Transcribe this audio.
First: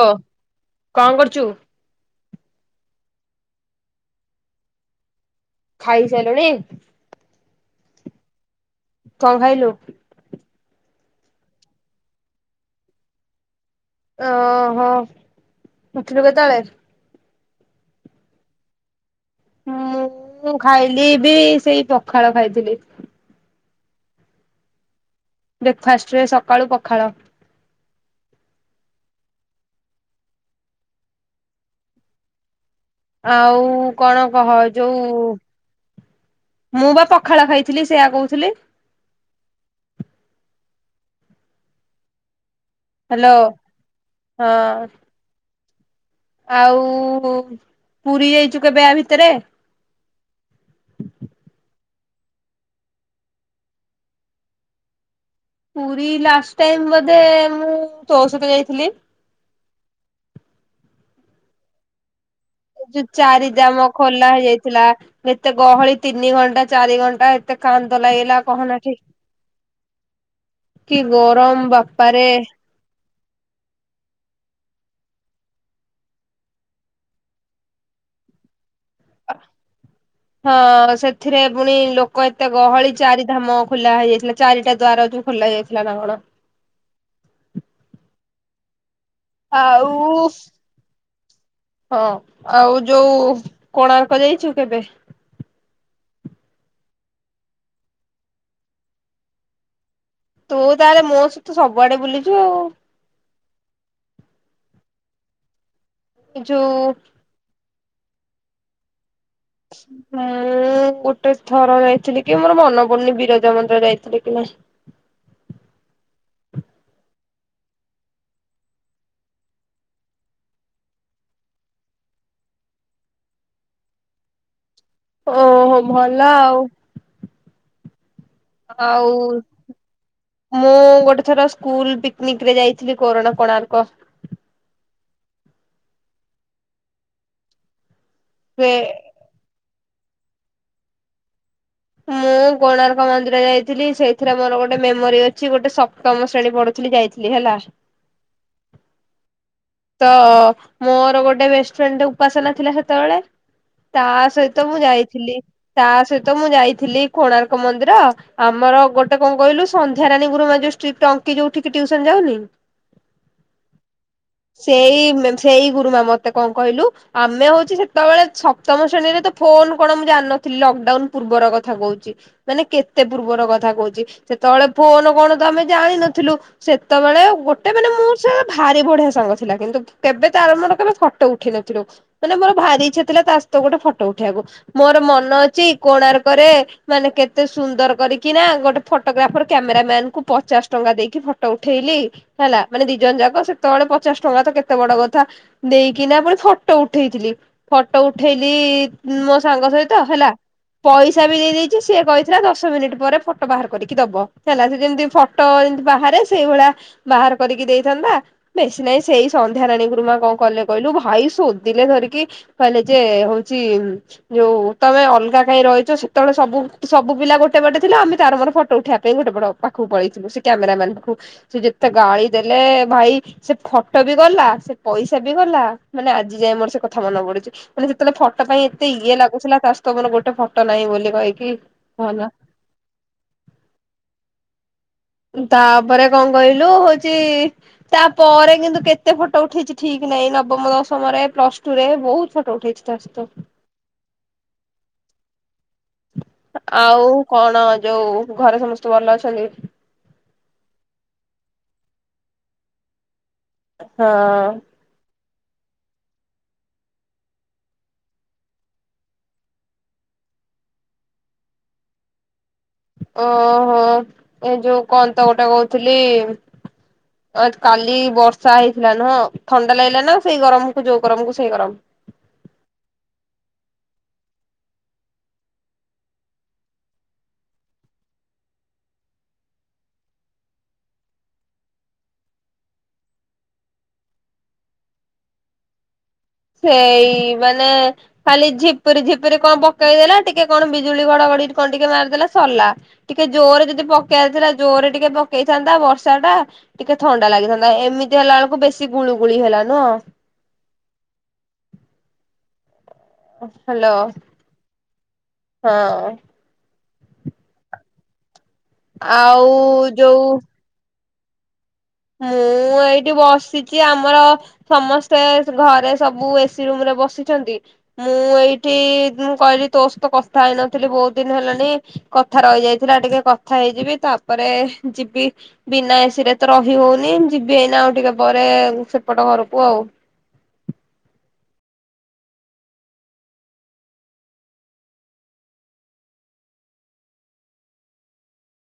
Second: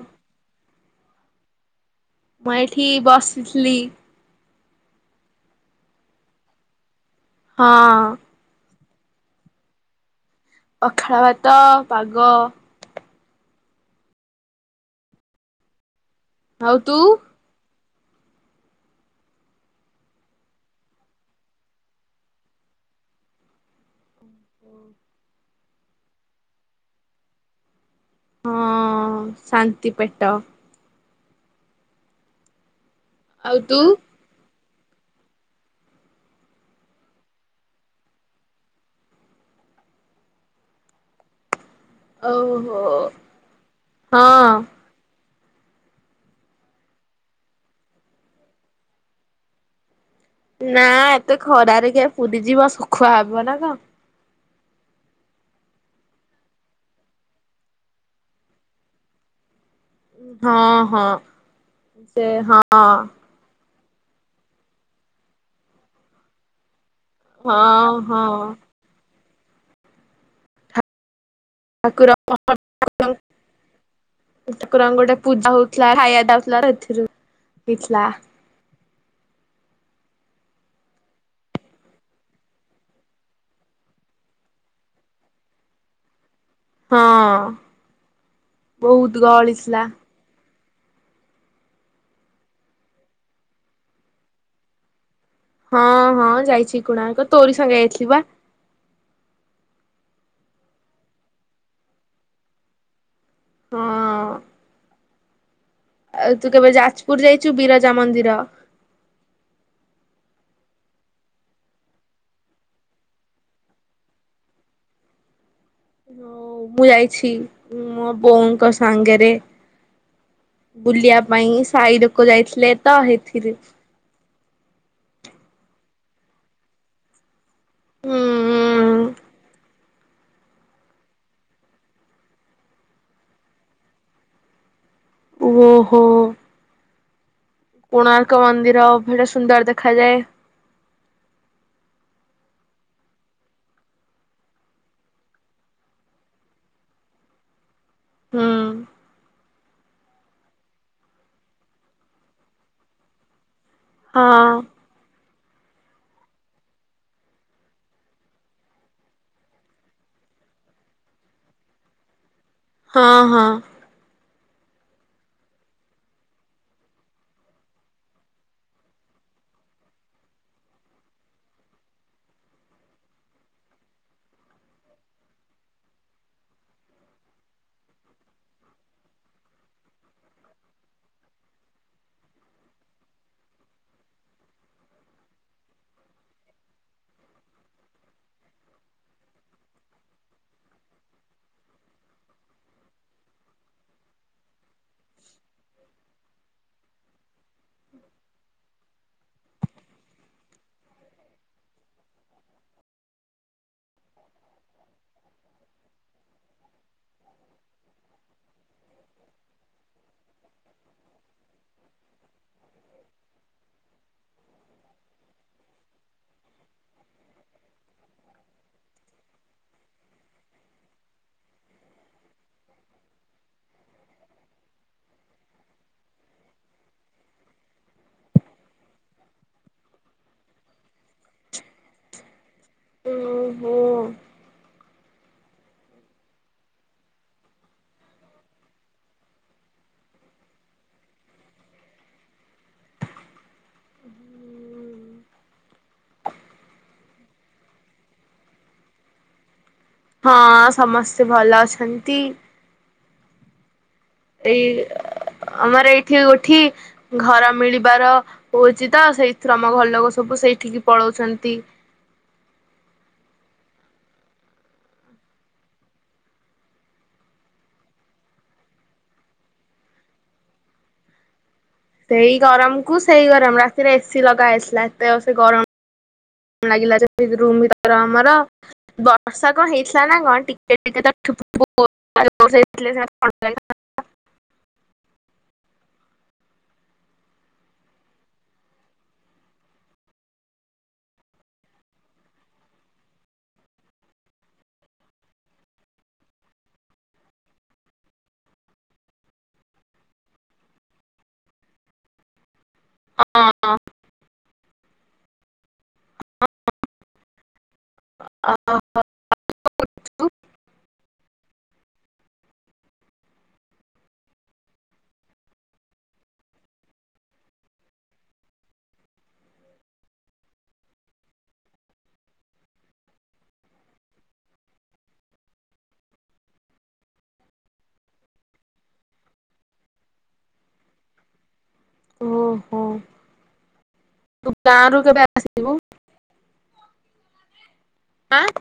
ଓ କଣ କରୁଛୁ? ମୁଁ ଏଇଠି ବସିଥିଲି। ଖାଇ ସାଇଲୁଣି। ହଁ। କଁ ଖାଇଲୁ? ଅଖାଳ ଭାତ, ପାଗ। ଓ ହୋ ଉଠିଲୁ କେତେବେଳେ? ଆଉ ତୁ। ମୁଁ ଖାଇଲି ବି ସେଇ ପଖାଳ ଖାଇଥିଲି। ହୁଁ। ବ୍ରେକ ଫାଷ୍ଟରେ ସକାଳୁ ପଖାଳ। ହଁ ଶାନ୍ତି ପେଟ। ଆଉ କଣ କହ ଯୋଉ ମୁଁ ବା ପଖାଳ ଖାଇଥିଲି ସେୟା କୋହୁଥୁଲି। ଓଉହୋ। ହ୍ୟାଲୋ ହଁ ଆଉ ପୁରୀ ଯାଇଚୁ କେବେ ୟା ଭିତରେ? ନା ଏତେ ଖରାରେ କିଏ ପୁରୀ ଯିବ ଶୁଖୁଆ ହବ ନା କଁ। ପୁରୀ ଲାଷ୍ଟ ଟାଇମ ବୋଧେ ମୁଁ ତୋ ସହିତ ଯାଇଥିଲି? ହଁ ହଁ ସେ ହଁ ଏ ଯୋଉ ଚାରି ଦାମ ଖୋଲା ହେଇଯାଇଥିଲା ଯେତେ ଗହଳି ତିନି ଘଣ୍ଟା ଚାରି ଘନ୍ ଣ୍ଟା ଏତେ ହଁ କାନ୍ଦ ହଁ ଲାଗଲା କହନା ଏଠି କି ଗରମ। ଠାକୁର ବାପାରେ [unintelligible] ଠାକୁରଙ୍କୁ ଗୋଟେ ପୂଜା ହୋଉଥୁଲା ଖାଇବା ଦିଆହୋଉଥିଲା ତ [unintelligible] ହେଇଥିଲା। [inaudible] ହଁ ସେଥିରେ ପୁଣି ଲୋକ ଏତେ ଗହଳି ଚାରି ଧାମ ଖୋଲା ହେଇଯାଇଥିଲା ଚାରିଟା ଦ୍ୱାର ଯୋଉ ଖୋଲା ଯାଇଥିଲା ନା କଣ? ହଁ ବୋହୁତ ଗହଳି ଥିଲା। ଆଉ ହଁ ଆଉ ଯୋଉ କୋଣାର୍କ ଯାଇଛୁ କେବେ? ହଁ ହଁ ଯାଇଛି କୋଣାର୍କ ତୋରି ସାଙ୍ଗେ ଯାଇଥିଲି ବା। ତୁ ତାହେଲେ ମୋ ସହିତ ସବୁଆଡେ ବୁଲିଚୁ ଆଉ। ହଁ। ଆଉ ତୁ କେବେ ଯୋଉ ଯାଜପୁର ଯାଇଚୁ ବିରଜା ମନ୍ଦିର। [unintelligible] ମୁଁ ଗୋଟେ ଥର ଯାଇଥିଲି କି ମୋରୋ ମନ ପଡୁନି ବିରଜା ମନ୍ଦିର ଯାଇଥିଲି କି ନାହିଁ। [unintelligible] ମୁଁ ଯାଇଛି ମୋ ବୋଉଙ୍କ ସାଙ୍ଗେରେ। ବୁଲିବା ପାଇଁ ସାଇ ଲୋକୋ ଯାଇଥିଲେ ତ ହେଇଥିରୁ। ଓହୋ ଭଲ ଆଉ। ହୁଁ। ଆଉ ମୁଁ ଗୋଟେ ଥର ସ୍କୁଲ ପିକନିକ ରେ ଯାଇଥିଲି କୋରୋଣ କୋଣାର୍କ। ଓହୋ। କୋଣାର୍କ ମନ୍ଦିର ସେ [unintelligible] ସୁନ୍ଦର ଦେଖାଯାଏ। ମୁଁ କୋଣାର୍କ ମନ୍ଦିର ଯାଇଥିଲି ସେଇଥିରେ ମୋରୋ ଗୋଟେ ମେମୋରି ଅଛି ଗୋଟେ ସପ୍ତମ ଶ୍ରେଣୀ ପଢୁ ଥୁଲି ଯାଇଥିଲି ହେଲା। ହୁଁ। ତ ମୋରୋ ଗୋଟେ ବେଷ୍ଟଫ୍ରେଣ୍ଡ୍ ଟେ ଉପାସନା ଥିଲା ସେତୋବେଳେ ତା ହଁ ସହିତ ମୁଁ ଯାଇଥିଲି ତା ସହିତ ମୁଁ ଯାଇଥିଲି କୋଣାର୍କ ମନ୍ଦିର ଆମର ଗୋଟେ କଁ କହିଲୁ ସନ୍ଧ୍ୟାରାଣୀ ଗୁରୁମା ଯୋଉ ଷ୍ଟ୍ରିକ୍ଟ ଅଙ୍କି ଯୋଉଠିକି ଟ୍ୟୁସନ ଯାଉନି। ହଁ ହଁ। ସେଇ ମେମ୍ ସେଇ ଗୁରୁମା ମତେ କଁ କହିଲୁ ଆମେ ହୋଉଚି ସେତୋବୋଳେ ସପ୍ତମ ଶ୍ରେଣୀରେ ତ ଫୋନ୍ କଣ ମୁଁ ଜାଣିନଥିଲି ଲକଡାଉନ ପୂର୍ବର କଥା କୋହୁଚି। ମାନେ କେତେ ପୂର୍ବର କଥା କୋହୁଚି ସେତୋବୋଳେ ଫୋନୋ କଣ ତ ଆମେ ଜାଣିନଥିଲୁ। ସେତୋବୋଳେ ଗୋଟେ ବେଲି ମୋର ସେ ଭାରି ବଢିଆ ସାଙ୍ଗ ଥିଲା କିନ୍ତୁ କେବେ ତାର ମୋରୋ କେବେ ଫଟ ଉଠିଇ ନଥିଲୁ। ମାନେ ମୋରୋ ଭାରି ଇଚ୍ଛା ଥିଲା ତାସହିତ ଗୋଟେ ଫଟ ଉଠେଇବାକୁ ମୋରୋ ମନ ଅଛି କୋଣାର୍କରେ ମାନେ କେତେ ସୁନ୍ଦର କରିକିନା ଗୋଟେ ଫଟୋଗ୍ରାଫର କ୍ୟାମେର ମ୍ୟାନ୍ କୁ ପଚାଶ ଟଙ୍କା ଦେଇକି ଫଟ ଉଠେଇଲି। ହେଲା ମାନେ ଦି ଜଣ ଯାକ ସେତୋବୋଳେ ପଚାଶ ଟଙ୍କା ତ କେତେ ବଡ କଥା। ଦେଇକିନା ପୁଣି ଫଟ ଉଠେଇଥିଲି। ଫଟ ଉଠେଇଲି ମୋ ସାଙ୍ଗ ସହିତ ହେଲା। ପଇସା ବି ଦେଇ ଦେଇଚି ସିଏ କହିଥିଲା ଦଶ ମିନିଟ ପରେ ଫ ଟ ବାହାର କରିକି ଦବ ହେଲା ସେ ଯେମତି ଫଟ ଯେନ୍ତି ବାହାରେ ସେଇ ଭଳିଆ ବାହାର କରିକି ଦେଇଥାନ୍ତା। ନାଇଁ ସେଇ ସନ୍ଧ୍ୟା ରାଣୀ ଗୁରୁ ମା କଣ କହିଲେ କହିଲୁ ଭାଇ ଶୋଧିଲେ ଧରିକି କହିଲେ ଯେ ହଉଛି ଯୋଉ ତମେ ଅଲଗା କାଇହିଁ ରହିଛ ସେତବେଳେ ସବୁ ସବୁ ପିଲା ଗୋଟେ ପଟେ ଥିଲାମେ ତାର ମୋର ଫଟୋ ଉଠେଇିବା ପାଇଁ ଗୋଟେ ପଟ ହବ ପାଖକୁ ପଳେଇଥିଲୁ ସେ କ୍ୟାମେର ମ୍ୟାନ କୁ ସେ ଯେତେ ଗାଳି ଦେଲେ ଭାଇ ଫୋଟୋ ବି ଗଲା ସେ ପଇସା ବି ଗଲା ମାନେ ଆଜି ଯାଇଏ ମୋର ସେ କଥା ମନେ ପଡୁଛି। ମାନେ ଯେତେବେଳେ ଫଟୋ ପାଇଁ ଏତେ ଇଏ ଲାଗୁଥିଲା ତାଷ ତ ମର ଗୋଟେ ଫଟୋ ନାହିଁ ବୋଲି କହିକି ଭଲ ଓ ହୋ ତାପରେ କଣ କହିଲୁ ହଉଛି ତାପରେ କିନ୍ତୁ କେତେ ଫଟୋ ଉଠେଇଛି ଠିକ ନାଇଁ ନବମ ଦଶମ ରେ ପ୍ଲସ ଟୁ ରେ ବହୁତ ଫଟୋ ଉଠେଇଛି। ତାସ୍ତ ଆଉ କଣ ଯୋଉ ଘରେ ସମସ୍ତେ ଭଲ ଅଛନ୍ତି। ହଁ ସମସ୍ତେ ଭଲ ଅଛନ୍ତି। ହଁ ଏଇ ଆମର ଏଇଠି ଗୋଠି ଘର ମିଳିବାର ହଉଛି ତ ସେଇଥିରୁ ତମ ଘରଲୋକ ସବୁ ସେଇଠିକି ପଳଉଛନ୍ତି। ଓହୋ ଏ ଯୋଉ କହନ୍ତ ଗୋଟେ କହୁଥିଲି କାଲି ବର୍ଷା ହେଇଥିଲା ନହଁ ଥଣ୍ଡା ଲାଗିଲା ନା ସେଇ ଗରମ କୁ ଯୋଉ ଗରମ କ ସେଇ ଗରମ ସେଇ ଗରମ କୁ ସେଇ ଗରମ ରାତିରେ ଏସି ଲଗା ହେଇସଥିଲାା ଏତେ ଅଛି ସେ ଗରମ ଲାଗିଲା ରୁମ ଭିତର ଆମର ବର୍ଷା କଣ ହେଇଥିଲା ନା କଣ ଟିକେ ଟିକେ ତ ସେଇ ମାନେ ଖାଲି ଝିପୁରି ଝିପୁରି କଣ ପକେଇ ଦେେଲା ଟିକେ କଣ ବିଜୁଳି ଘଡଘଡି କଣ ଟିକେ ମାରିଦେଲା ସରା ଟିକେ ଜୋରରେ ଯଦି ପକେଇ ଆାରିଥିଲା ଜୋର ରେ ଟିକେ ପକେଇଥାନ୍ତା ବର୍ଷା ଟା ଟିକେ ଥଣ୍ଡା ଲାଗିଥାନ୍ତା ଏମିତି ହେଲା ବେଳକୁ ବେଶୀ ଗୁଳୁ ଗୁଳି ହେଲା ନ ହ୍ୟାଲୋ ହଁ ହଁ ଆଉ ଯୋଉ ମୁଁ ଏଇଠି ବସିଛି ଆମର ସମସ୍ତେ ଘରେ ସବୁ ଏସି ରୁମରେ ବସିଛନ୍ତି ମୁଁ ଏଇଠି କହିଲି ତୋ ସହିତ କଥା ହେଇନଥିଲି ବହୁତ ଦିନ ହେଲାଣି କଥା ରହିଯାଇଥିଲା ଟିକେ କଥା ହେଇଯିବି ତାପରେ ଯିବି ବିନା ଏସିିରେ ତ ରହି ହଉନି ଯିବିନା ଆଉ ଟିକେ ପରେ ସେପଟ ଘରକୁ ଆଉ ଓହୋ ତୁ ଗାଁ ର କେବେ ଆସିବୁ ଆଁ